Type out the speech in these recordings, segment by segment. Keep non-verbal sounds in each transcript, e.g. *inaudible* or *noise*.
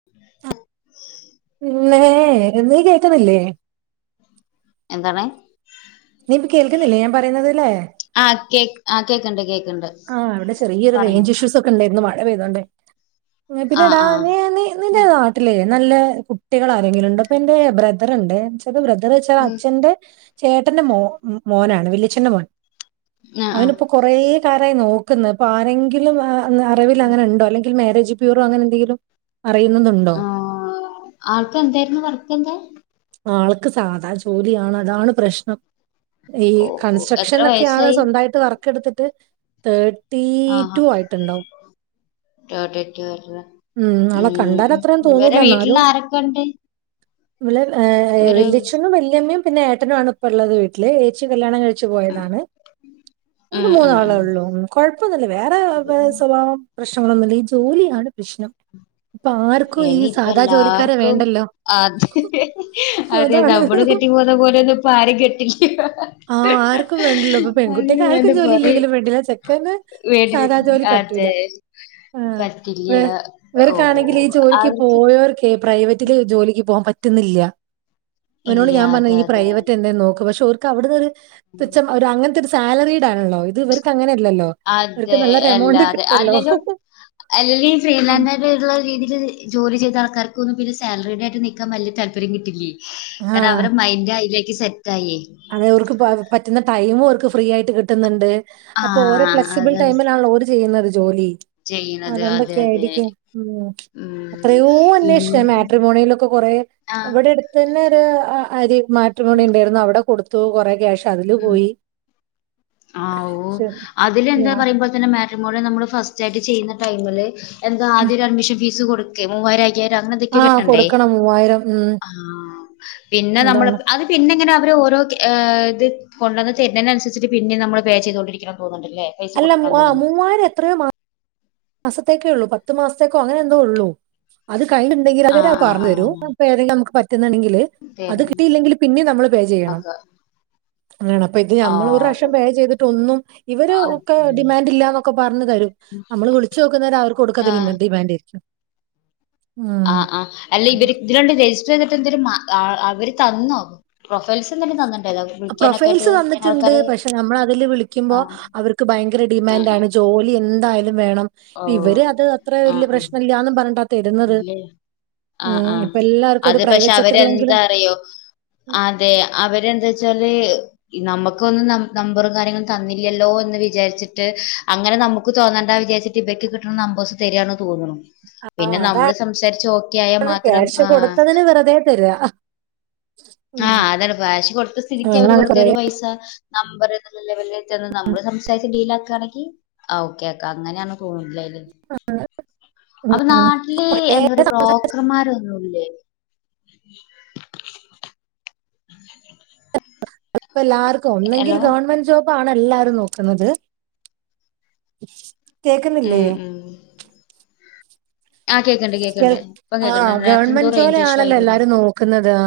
*inaudible* പിന്നേ നീ കേക്ന്നില്ലേ എന്താണ് നീ കേൾക്കുന്നില്ലേ ഞാൻ പറയുന്നത് ലേ ആ കേക്ക് ആ കേൾക്കണ്ട് കേക്ക ആഹ് ഇവിടെ ചെറിയ ഒരു റേഞ്ച് ഇഷ്യൂസ് ഒക്കെ ഉണ്ടായിരുന്നു മഴ പെയ്തോണ്ടെ. *unintelligible* ആ ആ ഉം ട്ടിലെ നല്ല കുട്ടികള് ആരെങ്കിലും ഉണ്ടൊ ഇപ്പൻ്റെ ബ്രദറ്ണ്ടെ ച്ച് ബ്രദർ വെച്ചാൽ ഉം അച്ഛന്റെ ചേട്ടന്റെ മോ മോനാണ് വല്ല്യച്ഛന്റെ മോൻ. ആ ആ അവനിപ്പോ കൊറേ ക്കാരായി നോക്കുന്ന് അപ്പോ ആരെങ്കിലും അറിവിൽ അങ്ങനെണ്ടോ? അല്ലെങ്കിൽ മാരേജ് പ്യൂറോ അങ്ങനെ എന്തെങ്കിലും. അറിയുന്നത് ഉണ്ടൊ? ആ ആൾക്ക് എന്തായിരുന്നു വർക്ക് എന്താ ആൾക്ക് സാധാ ജോലിയാണ് അതാണ് പ്രശ്നം. ഈ ഓ ഓ കൺസ്ട്രക്ഷൻ എത്ര ഒക്കെയാണ് വയസ്സായി സ്വന്തവായിട്ട് വർക്ക് എടുത്തിട്ട് തേ ട്ടി ആഹാ ടു ആയിട്ടുണ്ടാവും. ഉം. *unintelligible* ആളെ കണ്ടാൽ ഉം അത്രയും ഇവരെ തോന്നൂല. വീട്ടില് ആരൊക്കെ ഉണ്ട്? ഇവലെ ഏഹ് ഇവര് വല്ലിച്ചനും വല്യമ്മയും പിന്നെ ഏട്ടനുവാണ് ഇപ്പള്ളത് വീട്ടില് ഏച്ചി കല്യാണം കഴിച്ചു ഉം പോയതാണ്. ഓരു ഉം ഉം മൂന്നാളെ ഉം ഒ ള്ളു കൊഴപ്പൊന്നുല്ല വേറെ സ്വഭാവം പ്രശ്നങ്ങളൊന്നും ഇല്ല ഈ ജോലിയാണ് പ്രശ്നം. ഇപ്പൊ *unintelligible* ആർക്കും ഈ ഇനി ഇപ്പ സാധാ ജോലിക്കാരെ എല്ലാർക്കും വേണ്ടല്ലോ. അത് അതെ അതാണ്. നമ്മള് കെട്ടിയ പോ പോലെ ഒന്നും ഇപ്പ ആരും കെട്ടില്ല. ആഹ് ആർക്കും വേണ്ടല്ലോ ഇപ്പൊ അങ്ങനെ പെൺകുട്ടിക്ക് ആർക്കും വേണ്ട ജോലി പറയും ഇല്ലെങ്കിലും വേണ്ടില്ല ചെക്കനന് സാധാ ജോലി പറ്റൂല. ആഹ് വെ പറ്റില്ല്യ ഇവർക്കാണെങ്കിൽ ഈ ഓവാ ജോലിക്ക് പോയോര്ക്കെ പ്രൈവറ്റില് ജോലിക്ക് പോകാൻ പറ്റുന്നില്ല്യ. ഇവനോട് ഇല്ല ഞാൻ പറഞ് അതെ ഈ പ്രൈവറ്റ് എന്തേം നോക്ക് പക്ഷെ ഓർക്ക് അവിടന്ന് ഒരു തുച്ഛം ഒരു അങ്ങൻത്തൊരു സാലറീടാണല്ലോ ഇത് ഇവർക്ക് അങ്ങനെ ഇല്ലല്ലോ. അതെ അല്ലാതെ അല്ലേലും അല്ലി *unintelligible* ട്ള്ള രീതിൽ ജോലി ചെയ്ത ആൾക്കാർക്കൊന്നും പിന്നെ സാലറിടെ ആട്ട് നിക്കാ വലിയ താല്പര്യം കിട്ടില്ലേ. കാരണം ആഹ് അവരെ മൈൻഡ് അയിലേക്ക് സെറ്റ ആയേ അതെ ഓർക്ക് പാ പറ്റുന്ന ടൈമു ഓര്ക്ക് ഫ്രീ ആയിട്ട് കിട്ടുന്നുണ്ട്. ആ അപ്പൊ ഓരോ ഫ്ലെക്സിബിൾ അതാണ് ടൈമിലാണ് ഓര് ചെയ്യുന്നത് ജോലി. ചെയ്യണത് അതെ അതൊണ്ടൊക്കെ അതെ ആയിരിക്കും. ഉം ഉം അത്രയോ അന്വേഷിച്ചു ഞാ ഇന്റെ മാട്രിമോണിയിലൊക്കെ കൊറേ ആ ഇവടെട് തന്നെ ഒരു അരി മാട്രിമോണി ഉണ്ടായിരുന്നു അവിടെ കൊടുത്തു കുറേ ക്യാഷ് അതില് ആഹ് പോയി ആവോ പക്ഷെ അതില് എന്താ ഞാൻ പറയുമ്പ പിന്നെ മാട്രിമോളി നമ്മള് ഫസ്റ്റ് ആയിട്ട് ചെയ്യുന്ന ടൈമില് എന്താ ആദ്യ ഒരു അഡ്മിഷൻ ഫീസ് കൊടുക്കേ മൂവായിര കേര അങ്ങനെന്തെക്കോ ആ കെട്ടണ്ടേയ്. കൊടുക്കണം മൂവായിരം ഉം ആഹ് പിന്നെ എന്താണ് നമ്മൾക്ക് അത് പിന്നെങ്ങനെ അവര് ഓരോ ഏഹ് ത് കൊണ്ടന്ന് തര്നേനസരിചിട്ട് പിന്നിം നമ്മള് പേയ് ചെയ്തോണ്ടിരിക്കണം തോന്ന്ണ്ട്ല്ലേ അല്ല മു ആഹ് മൂവായിരം എത്രയോ മാ മാസത്തേക്കേ ഉള്ളൂ പത്ത് മാസത്തേക്കോ അങ്ങനെ എന്തോ ഉള്ളു. അത് കഴിഞ്ഞുണ്ടെങ്കിൽ അവര് ആഹ് ആഹ് പറഞ്ഞു തരും ആഹ് *unintelligible* *unintelligible* നമുക്ക് പറ്റുന്നുണ്ടെങ്കിൽ അത് തരും കിട്ടിയില്ലെങ്കിൽ പിന്നെ നമ്മള് പേയ് ചെയ്യണം. ഒക്കെ അങ്ങനാണ് അപ്പൊ ഇത് ഞമ്മള് ഒരു ആവോ റാശ്യം പേയ് ചെയ്തിട്ട് ഒന്നും ഇവര് ഒക്കെ അതന്നെ ഡിമാൻഡ് ഇല്ലാന്നൊക്കെ പറഞ്ഞു തരും. നമ്മള് വിൾ ച്ചോക്കുന്നവരെ അവർക്ക് കൊടുക്കാത്ത ആഹ് *unintelligible* ഉം ആഹ് ആഹ് അല്ല ഇവര് ഇതിലാണ്ട് രജിസ്റ്ററെയ്തിട്ട് എന്തര് മാ ആഹ് അവര് തന്നോ? പ്രൊഫൈൽസ് എന്തെങ്കിലും തന്നിട്ടുണ്ടായിരുന്നോ വിളിക്കാനൊക്കെ ആയിട്ട് പ്രൊഫൈൽസ് തന്നിട്ടിണ്ട് ആൾക്കാരെ പക്ഷെ നമ്മളതില് വിളിക്കുമ്പോ ആഹ് അവർ ക്ക് ഭയങ്കര ഉം ഡിമാൻഡ് ഉം ആണ് ജോലി എന്തായാലും വേണം. ഇപ്പ ഓഹ് ഇവര് അത് അത്ര ആഹ് വല്യയ ആഹ് പ്രശ്നല്ലാന്നും പർഞ്ഞിട്ടാ തരുന്നത്. ഇല്ലേ ആഹ് ഉം ആഹ് ഇപ്പൊ എല്ലാവർക്കും ഒരു അത് പക്ഷെ പ്രൈവറ്റ് സെക്ടറിലെങ്കിലും അവരെന്താ അറിയോ അതെ അവരെന്താച്ചാല് ഇ നമുക്കൊന്നും നം നമ്പറും കാര്യങ്ങളും തന്നില്ലല്ലോ എന്ന് വിചാരിച്ചിട്ട് അങ്ങനെ നമുക്ക് തോന്നണ്ട വിചാരിച് തിബയ്ക്ക് കിട്ടണ നമ്പസ് തെരിയാണോ തോന്നുണു. ആഹ് പിന്നെ നമ്മള് അതാണ് സംസാരിച്ച് ഓക്കെ ആയാ മാത്രം. ക്യാഷ് ആഹ് കൊടുത്തതിന് വെറുതെ തരികാ ആഹ് അതാണ് ബാശി കൊടുത്ത സ്ഥിതിക്ക് അവര് ഞങ്ങളങ്ങനെ വെറുതെ കൊറേ ഒരു പൈസ നമ്പർ ല്ല ലെവലെ ചെന്ന് നമ്മള് സംസാരിച്ച് ഡീല ആക്കുകയാണെങ്കിൽ ആ ഓക്കെ ഓക്കെ അങ്ങനെയാണ് കൂടുതല് ഉം അപ്പൊ നാട്ടില് കൊറേ എന്താ പറയാ ബ്രോക്കർമാരൊന്നുല്ലേ? ഉ അപ്പ എല്ലാർക്കും ഒന്നെങ്കിൽ ഗവൺമെന്റ് ജോബ് ആണ് എല്ലാരും നോക്കുന്നത് ഉം കേക്കുന്നില്ലേ? ഉം ആ കേക്കണ്ട് കേൾ കേക്കണ്ട് ഇപ്പൊ കേക്കണ്ട് ആഹ് നേരത്തെ എന്തോ ഗവൺമെന്റ് റേഞ്ച് ഇഷ്യൂ ആയി ജോലിയാണല്ലോ തോന്നുന്നു എല്ലാരും നോക് ക്കുന്നത് ആ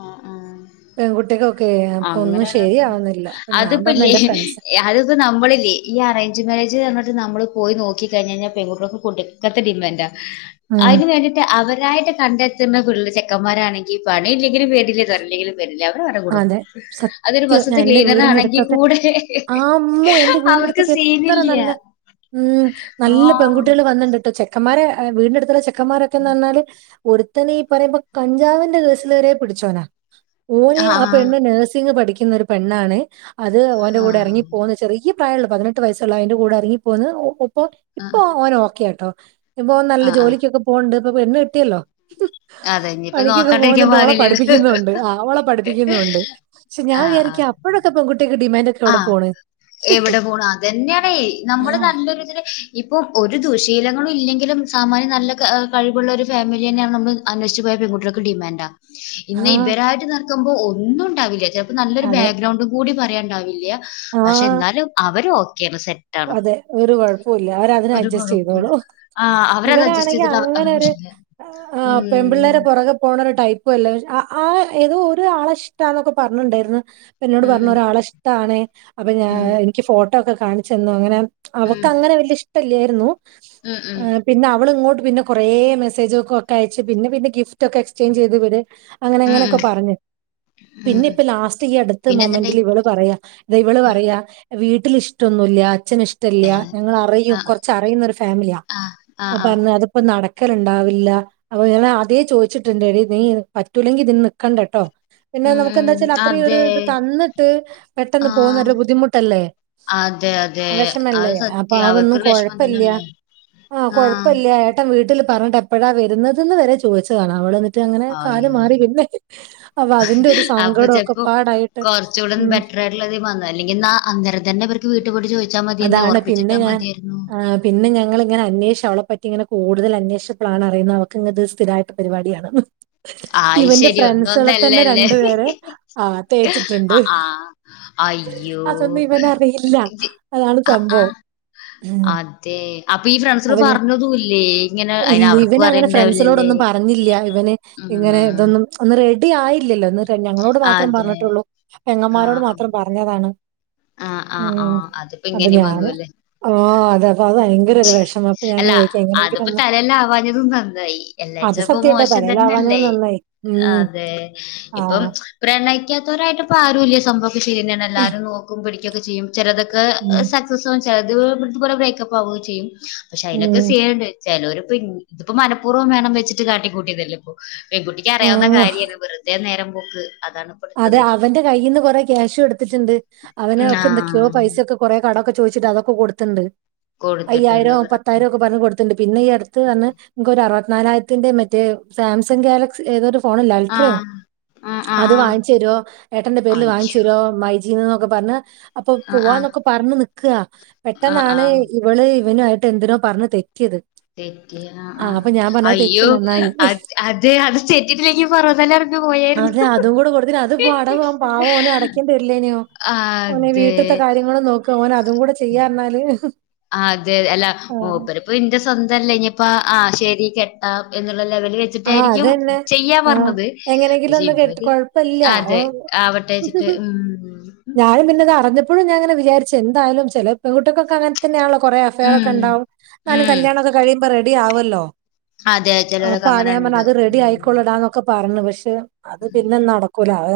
ആഹ് ആഹ് പെൺകുട്ടിക്ക് ഓക്കെ അപ്പൊ ഒന്നും അങ്ങനെയാണ് ശരിയാവുന്നില്ല അപ്പൊ ഞാൻ പറഞ്ഞ് എന്റെ ഫ്രണ്ട്സ് അത് നമ്മളില്ലേ ഈ അറേഞ്ച് മാര്യേജ് പറഞ്ഞിട്ട് നമ്മൾ പോയി നോക്കി കഴിഞ്ഞഴിഞ്ഞാ പെൺകുട്ടൾക്ക് കൊണ്ട് ങ്ങനത്തെ ഡിമാൻഡാ ഉം അതിന് വേണ്ടിയിട്ട് അവരായിട്ട് കണ്ടെത്തുന്ന പിള്ളെ ചെക്കന്മാരാണെങ്കിൽ പണി ഇല്ലെങ്കിലും വേണ്ടില്ല തല്ലെലും വല്യാവര് വരെ കൊടക്കും അതെ. അതൊരു സത്യം. ഞാൻ ബശത്ത് എന്റെ ക്ലീനർ വീടിന്റെ ആണെങ്കിൽ അടുത്തൊക്കെ കൂടെ ആ! അമ്മോ! അവർക്ക് സീനില്ല്യാ ഉം നല്ല പെൺകുട്ടികൾ വന്നിട്ടുണ്ട്ട്ടോ ചെക്കന്മാരെ വീടിൻ്റെ അടുത്തുള്ള ചെക്കന്മാരൊക്കെന്ന് വന്നാല് ഒരുത്തനെ ഈ പറയുമ്പോ കഞ്ചാവിന്റെ കേസിൽവരെ പിടിച്ചോനാ ഓന ആഹ് നഴ്സിങ്ങ് പഠിക്കുന്നൊരു പെണ്ണാണെ അത് ഓൻ്റെ കൂടെ ഇറങ്ങി ആഹ് പോകുന്ന ചെറിയ പ്രായുള്ളൂ പതിനെട്ട് വയസ്സുള്ള അതിന്റെ കൂടെ ഇറങ്ങിപ്പോന്ന് ഇപ്പൊ ഇപ്പോ ആഹ് ഓനെ ഓക്കെയാ കേട്ടോ ഇപ്പോ ഓൻ നല്ല ആഹ് ആഹ് ജോലിക്കൊക്കെ പോണ്ട് ഇപ്പൊ പെണ്ണ് കിട്ടിയല്ലോ അതെ ഇനിയിപ്പ പണിക്കൊക്കെ നോക്കാണ്ടിരിക്കാൻ പോകുന്നുണ്ട് ഓളെ പാകില്ലല്ലോ പഠിപ്പിക്കുന്നുണ്ട് ആ ഓളെ പഠിപ്പിക് ക്കുണ്ട് ക്ഷേ ഞാൻ വിചാരിക്കാം അപ്പോഴൊക്കെ പെൺ കുട്ടിക്ക് ഡിമാൻഡ് ഒക്കെ എവിടെ അഹ് പോണ് എവിടെ പോണു അതന്ന്യാണെ ആ നമ്മുടെ നല്ലൊര്തിന് ഇപ്പോം ഒരു ദുശീലങ്ങളില്ലെങ്കിലും സാമാന്യം നല്ല ക കഴിവുള്ളൊരുഫാമില്യെന്നാണ് നമുക്ക് അന്യേഷിച്ച് പോയ പെൺകുട്ട്യാൾക്ക് ഡിമാന്റാ ആ ഇന്ന് ഇവരായിട്ട് നിക്കുമ്പോ ഒന്നുണ്ടാവില്ല ചെലപ്പോ നല്ലൊരു അതെ ബാക്ക്ഗ്രൗണ്ടും കൂടി പറയാൻണ്ടാവില്ല ല്ല്യാ ആ പക്ഷെ ന്നാലും അവരോക്കെയാണ് സെറ്റാ അതെ ഒരു കുഴപ്പൂല്ല അവരതിന് അഡ്ജസ്റ്റ് കുഴപ്പൂല്ല ചെയ്തോളു ആഹ് അവരത് അഡ്ജസ്റ്റ് ഇവനാണെങ്കെ ചെയ്തിട്ട് അവ അവർക്ക് അങ്ങനൊരു പ്രശ്നല്ല ആഹ് ഉം പെമ്പിള്ളേരെ പൊറകെ പോണൊരു ടൈപ പ്പു അല്ല ആ ഏതോ ഒരുആളെ ഇഷ്ടാന്നൊക്കെ പറഞ്ഞ്ണ്ടാർന്ന് അപ്പന്നോട് ഉം ഉം പറഞ്ഞ് ഒരാളെഷ്ട ടാണേ അപ്പ ഞാ ഉം എനിക്ക് ഫോട്ടോക്കെ കാണിച്ചന്നു അങ്ങനെ അവക്ക് ഉം അങ്ങനെവല്ല്യഇഷ്ടല്ലേർന്നു. ഉം ഉം ആഹ് പിന്നെ അവള് ഇങ്ങോട്ട് പിന്നെ കൊറേ മെസ്സേജൊക്കൊക്കയച്ച് പിന്നെ പിന്നെ ഗിഫ്റ്റൊക്കെ എക്സ്ചേഞ്ച് ചെയ്ത് ഇവര് ഉം അങ്ങനെങ്ങനൊക്കെ ഉം പറഞ്ഞു ഉം ഉം പിന്നെപ്പലാസ്റ്റ് ഈ അടുത്ത പിന്നെ എന്തുണ്ട് മൊമെന്റില് ഏ അവള് പറയാ ദെവള് പറയാ വീട്ടിലിഷ്ടൊന്നുല്ല അച്ഛന് ഇഷ് ഷ്ട്ടല്ലാ ഞങ്ങളറിയും ആ കൊറച്ചറിയുന്നൊരു ഫാമിലിയാ ആ ആ ആ അപ്പഞ്ഞ അത് അപ്പനടക്കല്ണ്ടാവില്ല അപ്പൊ ഞാങ്ങളാദ്യെ ചോയ്ച്ചിട്ട്ണ്ട് എടി നീ പറ്റൂലങ്കി ഇതിന് നിക്കണ്ടാട്ടോ പിന്നെ ഉം നമുക്ക് എന്താ ഉം വെച്ചാല് അത്രയും അതെ ഒരിത് തന്നിട്ട് പെട്ടെന്ന് ആ പോവ് ന്നൊരുബുദ്ധിമുട്ടല്ലേ അതെ യത് വെഷമല്ലേ അപ്പതൊന്നും കൊഴപ്പല്ല്യാ തന്നെല്ലേ ആഹ് കൊഴപ്പല്ല്യാ ഏട്ട ഏട്ടൻ വീട്ടില് പറഞ്ഞിട്ട് എപ്പളാ വരുന്നത് ന്ന് വരെ ചോദിച്ചതണാവള് റ്റങ്ങനെ അയ്യോ കാല്മാറി പിന്നെ അപ്പൊ അതിന്റൊരു അപ്പൊ സങ്കടം ഒക്കെപാടായിട്ട് ഉം അല്ലെങ്കി ബന്നാ അല്ലെങ്കി ന്നാ അന്നരം തന്നെ വർക്ക് വീട്ട്പോയിട്ട് ചോദിച്ച മതിയെന്നേ അതാണ് പിന്നെ ഒറപ്പിചിട്ടാ ഞാൻ മതിയായിരുന്നു ആഹ് പിന്നെ ഞങ്ങളിങ്ങനെ അന്വേഷിച്ചവളെ പറ്റി ഇങ്ങനെ കൂട്തലന്വേഷിച്ചപ്പളാണറിയിന്നെ അവക്കിങ്ങനെ സ്ഥിരായിട്ട്ള്ള പരിപാടിയാണെന്ന് ആയി ഇവന്റെ ശരി ഒന്നും ഫ്രണ്ട്സുകളെതന്നെ ഒന്നല്ലല്ലേ രണ്ടുപേരെ ആ തേച്ച്ട്ട്ണ്ട് ആ ആ അയ്യോ ഇല്ല ഇജ്ജ്- അതാണ് സംഭവം ഉം റ്റെ അപ്പ ഈ അപ്പൊ ഫ്രണ്ട്സാള്പറഞ്ഞതൂല്ലേ ഇങ്ങനെ അയ്നവർക്കും അറിയിണ്ടാവില്ലലെ പറഞ്ഞില്ല്യാ ഇവന് ഇങ്ങനെതൊന്നും അന്ന് റെഡി ആയില്ലല്ലോ തെ ഞങ്ങളോട് മാത്രം അതെ. പറഞ്ഞിട്ടൊള്ളൂ. പെങ്ങമ്മാരോട് ആഹ് ആഹ്. മാത്രം പറഞ്ഞതാണ്. ആഹ് ആഹ് ഉം ആഹ്. അതിപ്പോ അപ്പ ഇങ്ങനിം ഞാന് വന്നൂല്ലേ. ആഹ് അതെ അപ്പവ് വയങ്കെരൊരു വെഷമം അല്ല അത്പ്പ തലേന്നാവാഞ്ഞതും നന്നായി. അത് എല്ലാച്ചപ്പൊ സത്യാട്ടോ മോശം തലയിലാവാഞ്ഞത് തന്നെയല്ലേ നന്നായി. ഉം. അതെ ഇപ്പം ആഹ്. പ്രണയിക്കാതോരായിട്ടാരൂല്ല്യ സംഭവൊക്കെശെര്യന്നേണ്. എല്ലാരും നോക്കും പിടിക്ക്യാെക്കെ ചെയ്യും. ചെലതൊക്കെ ഉം. സക്സസാവും ചെലത് ഇത്പോലെ ബ്രേക്കപ്പാവും ചെയ്യും. പക്ഷെ ഉം. അയ്നൊക്കെ *unintelligible* ചെലോര്പ്പൊ ഇത് ഇപ്പൊ മനപ്പൂർവം വേണം വെച്ച്ട്ട് കാട്ടിക്കൂട്ടിയതല്ലേപ്പൊ പെൺകുട്ടിക്കറിയാവുന്ന ആഹ്. കാര്യാ വെറുതെ നേരം പോക്ക് അതാണ്. അതെ എടുത്തത് അവന്റെകയ്യിന്ന് കൊറേ ക്യാഷ് കൊട്ത്തിട്ട്ണ്ട്. ആ അവനവൊക്കെ എന്തെക്ക്യാെ പൈസൊക്കെ കൊറേ കടൊക്കെ ചോയ്ച്ചിട്ട് അതൊക്കെ കൊടുത്ത്ണ്ട് കൊടുത്തിട്ടുണ്ട് അയ്യായിരം വെറുതെ പത്തായിരൊക്കെ പറഞ് കൊട്ത്ത് ത്ത്ണ്ട് പിന്നെഈ അടുത്ത് പറഞ്. ഇൻക്കൊരു അറുപത്തിനാലായിരത്തിന്റെ മറ്റേ സാംസംഗ് ഗാലക്സി ഏതോരു ഫോണില്ല ആ അൾട്രേയാ ആ ആ അത് ആ വാ ചേരോ ഏട്ടന്റെ പേര്ല് അയ്യോ വാങ്ങിചെരോ. മൈജീന്നൊക്കെ പറഞ് അപ്പൊ ആ ആ പോവാന്നൊക്കെ പറഞ് നിക്കാ ആ പെട്ടെന്നാണ് ആ ഇവള് ഇവ ന്വായിട്ട് എന്തിനോ പറഞ് തെറ്റിയത്. തെറ്റി ആഹ് ആ അഹ്. അപ്പൊ ഞാൻ പറഞ്ഞത് തെറ്റി അയ്യോ നന്നായി അത് അതേ അത് തെറ്റിട്ടില്ലെങ്കി പറഞതെല്ല അതെ അതും കൂടെ കൊടുത്തിട്ട്. അത്പ്പോ അടവാ പാവോന് അടക്കേണ്ടി വര്ല്ലേന്യാെ ഓന് അതെ വീട്ട്ത്തെ കാര്യങ്ങളും നോക്കാ. ഓന് അതും കൂടെ ചെയ്യാറ്ന്നാല് അഹ് അതെ അല്ലാ മൂപ്പര് പ്പ ഇന്റെ സ്വന്തല്ലേന്യെപ്പാ ആഹ് ശെരി കെട്ടാം എന്ന്ള്ള ലെവല് വെച്ചിട്ട ആ ച്ചിട്ടായിരിക്കും അതന്നെ ആ ചെയ്യാപറഞ്ഞത്. എങ്ങനെങ്കിലും പക്ഷെ ഒന്ന് കെട്ടി ഇവര് കുഴപ്പമില്ല ഓ വെച്ചിട്ട് ഉം ഞാനും പിന്നെതറിഞ്ഞപ്പ് എപ്പളും ഞാ അങ്ങെനെ വിചാരിച്ചും എന്ത് ആയാലും ചെല പെൺകുട്ട്യേക്കൊക്കെ അങ്ങൻ തന്നെയാണല്ലോ. കൊറേ അഫെയർ ഉം ഒക്കെഇണ്ടാവും നാല് ഉം കല്യാണം ഒക്കെ കഴിയുമ്പോ റെഡി ആവൊല്ലോ. അതെ ചേലോ ലൊക് അപ്പ ആതേ പറഞ്ഞ് അത് റെഡി ആയിക്കൊള്ളടാന്നൊക്കെ പറഞ്ഞു. പക്ഷെ അത് ഉം. പിന്നെ നടക്കൂല അ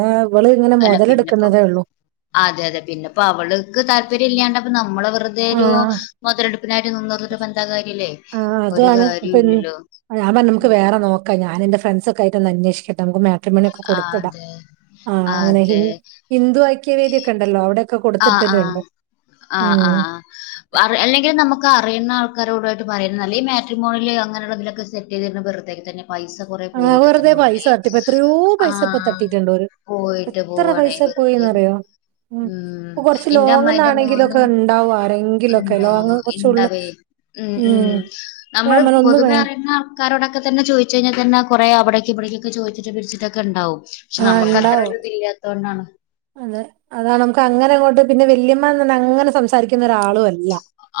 അല്ല പിന്നെപ്പം. അതെ അതെ പിന്നെപ്പോ അവള്ക്ക് താല്പര്യം ഇല്ലാണ്ട്പ്പ നമ്മള് വെ വെറുതെ ആ ഒരു മൊതലെടുപ്പിനായിട്ട് നിന്നൊരു ബന്ധാ കാര്യല്ലേ. ആഹ്. ഒരു അതാണ് കാര്യവും ഇപ്പന്ന് ഇല്ലല്ലോ ഞാപറ് ഞ്ഞ് നമുക്ക് ഉം വേറെ ന്നോ ക്ക ഞാൻഎന്റെ ഫ്രാൻസ് ഒക്കായിട്ട് ഒന്നാഅന്വേഷിക്കട്ടെ നമുക്കു മേം ക്രിമണ്യെക്കെ കൊടുത്തിടാം. അതെ ആഹ് അങ്ങനെ ഹി അതെ ഹിന്ദു ഐക്യവേദിയൊക്കെ ഇണ്ടല്ലോ അവടെ ഒക്കെ കൊടുത്തിട്ട് ട്ട്ണ്ട്. ഉം. പറഅല്ലെങ്കിലും നമ്മക്ക് അറിയുന്ന ആൾക്കാരോടു ആയിട്ട് പറയുന്നല്ലത് ഈ മാറ്റ്രിമോണില് അങ്ങനെ ഇള്ളതിലൊക്കെ ചെന്ന *unintelligible* ബെര്തെ തന്നെ പൈസ കുറെ ആഹ് പോവൊക്കെ വെറുതെ തന്നെ പൈസ ഉള്ളേ തട്ടിപ്പ് എത്രയോ പൈസ ഇപ്പൊ ആഹ് തട്ടീട്ടുണ്ടോര്. പോയിട്ട് എത്ര പോവാണേ പൈസ വെറുതെ പോയിന്നറിയോ? ഉം ഇപ്പൊ കൊറ്ച്ച് എന്റെ അമ്മായിന്റെ ലോങ്ങ്ന്നാണെങ്കിലൊക്കെ മോനും ഇണ്ടാവും ആരെങ്കിലൊക്കെ ഇണ്ടോ ലോങ് കൊറ്ച്ച് ഉള് ഇണ്ടവേ ഉം ഉം നമ്മള് വേ പൊതുവേ അറിയുന്ന ആക്കാരോടൊക്കെതെന്നെ ചോയ്ച്ച്കഴിഞ്ഞാൽ തന്നെ കൊറെ അവിടേക്ക് ഇവിടേക്കൊകേചോയ്ച്ചിട്ട് പിടിച്ചിട്ടൊക്കെ ഇണ്ടാവും. പക്ഷെ ആഹ് നമ്മക്ക് അത്ര ഇണ്ടാവും ഒരു ഇതി ല്ലാത്തോണ്ടാണ്. അതെ. അതാണ് നമുക്ക് അങ്ങനെഇങ്ങോട്ട് പിന്നെ വല്യമ്മന്ന്ന്നെ അങ്ങനെ സംസാരിക്ക ക്ക്ന്നൊരാളു അല്ല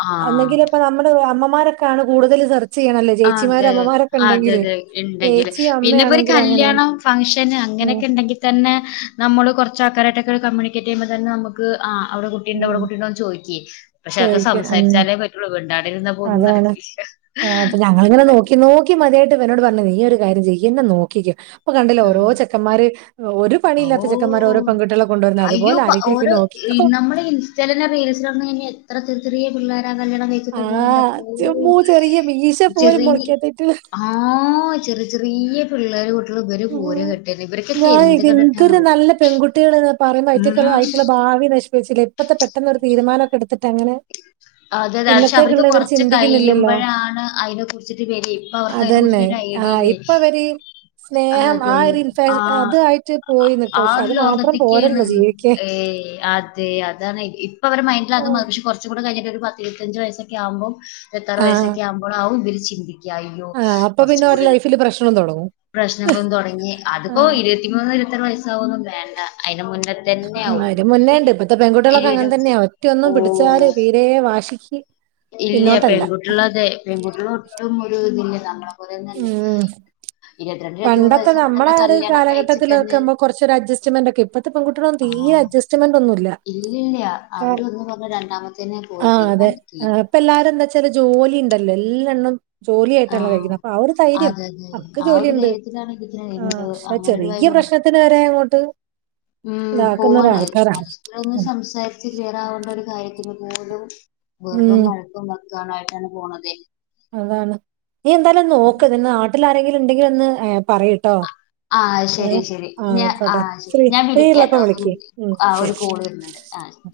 ആഹ് അല്ലെങ്കിലു ഇപ്പ നമ്മള് അമ്മമ്മാരൊക്കാണ് കൂട്തല് ചെയ്യണല്ലോ അതെ ചേച്ചിമാരും അമ്മമാരൊക്കെ അതെ ഇണ്ടെങ്കില് അതെ ഇണ്ടെങ്കില് ചേച്ചിയും, പിന്നെ ഇപ്പൊ ഒരു അമ്മയാണെങ്കിലും അങ്ങനേണ്. കല്യാണം ഫംഗ്ഷന് അങ്ങനൊക്കെ ഇണ്ടെങ്കി തന്നെ നമ്മ ള്കൊറ്ച് ആക്കാരായിട്ടൊക്കെ *unintelligible* കമ്മൂണിക്കേറ്റ് ചെയ്യുമ്പോതന്നെ നമ്മ ക്ക് ആ അവടെ കുട്ടിണ്ടൊ ഇവടെ ഉം കുട്ടിണ്ടോ ചോയ്ക്കേ? പക്ഷെ അക്കെ ചോദിക്ക ഉം സംസാരിച്ചാലേ പറ്റൊള്ളൂ. വിണ്ടാടി ഇരിന്നാ ഇപ്പൊന്നും നടക്കില്ല. അങ്ങനെ നോക്കി നോക്കി മതിയായ്ട്ട് ഇവനൊട്പറഞ്ഞത് നീ ഒരു കാര്യം ചെയ്യ്എന്നെ നോക്കിക്കോ. ഇപ്പൊ കണ്ടല്ലോ ഓരോ ഉം ചെക്കന്മാര് ഒരു പണില്ലാത്ത ചെക്കന്മാര് ഓ ഓരോ പെങ്കുട്ട്യെളെ കൊണ്ടുവരുന്ന അതുപലെആരെങ്കിലും ഇയ്യ്നോക്കിക്കോ. നമ്മടെ ഇൻ ചെല റീൽസ്ലൊന്നും ഇനി എത്ര ചെറ് ചെറ്യേ പിള്ളോര കല്യാണം കഴി ട്ട ആഹ് പോയിന്റെപ്പോ. ചുമ്മാ ചെറിയ മീശ പോലും ചെറിയ്യ് മുളയ്ക്കാത്തതായിട്ടുള്ള ആഹാ ചെറ് ചെറിയ പിള്ളേർ കൂട്ട്യ ൾ ഇവര് പൂരം കെട്ട്ന്നെ ഇവർക്കൊക്കെ എന്ത് കണ്ട്ട്ടാ ന്തെര് നല്ല പെൺകുട്ടികള് പറയുമ്പോ അയിറ്റക്ക് ഉം അയിറ്റള്ള ഭാവി നഷ് പേച്ചില് ഇപ്പത്തെ പെട്ടൊന്നെരു തീരുമാനൊക്കെ എടുത്തിട്ട്ങ്ങനെ. *unintelligible* അതെ അത പക്ഷെ അവർക്ക് കുറച്ച് ചിന്തിക്കുന്നില്ലല്ലോ കഴിയുമ്പഴാണ് അയിനെ കുറിച്ചിട്ട് വരി ഇപ്പൊ അവർക്ക് അതിനെ കുറിച്ചിട്ട് ഒരയ് ആഹ ഇപ്പവര് സ്നേഹം ആ അതെ. ഒരിത ഇൻഫാ ആ അതായിട്ട് പോയി നിൽക്ക പക്ഷെ അത് മാത്രം പോരല്ല ജീവി ഏയ് അ തെ അതാണ് ഇപ്പൊ അവര് മൈൻഡില് അത്ും മതി പക്ഷെ കുറച്ച് കൂടെ കഴിഞ്ഞട്ട് ഒരു പത്തിരുവതഞ്ച് വയസ്സക്കെ ആകുമ്പോം ആഹ് ഇരുവത്താർവയസെക്കെ ആവുമ്പ ളാവും ഇവര് ചിന്തിക്ക യായ്യോ ആഹ് അപ്പൊ പിന്നെ കുറച്ചും ഓരെ കൂടി ലൈഫില് പ്രശ്നം തൊടങ്ങും. പ്രശ്നങ്ങളും തുടങ്ങി അതിപ്പോ ആഹ് ഇരു ഇരുവത്തിമൂന്ന്, ഇരുപത്താർവയസാവന്നും വേണ്ട അയ്ന് മുന്ന അ അയിന് മുന്നേണ്ട് ഇപ്പഴത്തെ പെൺകുട്ടികളൊക്കെ അങ്ങനെ ഇരുവരും തന്നെയ ഒറ്റൊന്നും ഓഹ് പിടിച്ചാല് തീരെ വാശിക്ക് ഇല്ല പിന്നോട്ടല്ല പെൺകുട്ടികള അതെ പെൺകുട്ടികള ഒട്ടും ഒരു ഇതില്ല നമ്മളെ പോലന്നുല്ല ഉം പണ്ടത്തെ നമ്മളാര് കല്യാണം കാലഘട്ടത്തിക്കെ നമ്മെ കൊറ്ച്ച് അഡ്ജസ്റ്റമെന്റ് ഒക്കെ ഇപ്പ അം ഇല്ലല്ല ആഹ് അവര് ഒന്ന് പറഞ്ഞ് രണ്ടാമത്തന് പോയി. തീരുമാനി ഇ പ്പ എല്ലാരും എന്താ വെച്ചാല് ജോലി ഉണ്ടല്ലോ എല്ലാണ്ണം ജോലിയ ആയിട്ടാണ് ആഹ് കഴിക്കുന്നത് അപ്പൊ ആ ഒരു ധൈര്യം അതെ അതെ അവർക്ക് ആ ജോലി ഒരു ഉണ്ട് ധൈര്യത്തിലാണ് ഇരിക്കുന്നത് അ എന്ത് ക്ഷെ അങ്ങനെ ഒരു ചെറിയ വൈബാണ് പ്രശ്നത്തിന് വരെ ങ്ങോട്ട് ഉം. പോവാണഹ് *unintelligible* രുന്ന് സംസാരിച്ച് കെയറാവേണ്ട ഒരു കാര്യത്തി പോലും വെറും ഉം വഴക്കും വ ക്കാനായിട്ടാണ് പോണത്. അതാണ്. നീ ന്തായാലും നോക്ക് നി നാട്ടിൽ ആരെങ്കിലും ഉണ്ടെങ്കില് ഒന്ന് പറയ്ട്ടോ? ആഹ ശരി, ശരി ഞാ ആഹ് ശരി ഫ്രീ ഞാൻ ഫ്രീ വിളിക്ക ഉള്ളപ്പോ ട്ടോ. വിളിക്ക്. ഉം ആ ശരി. ഒരു കോള് വരുന്നുണ്ട്. *unintelligible*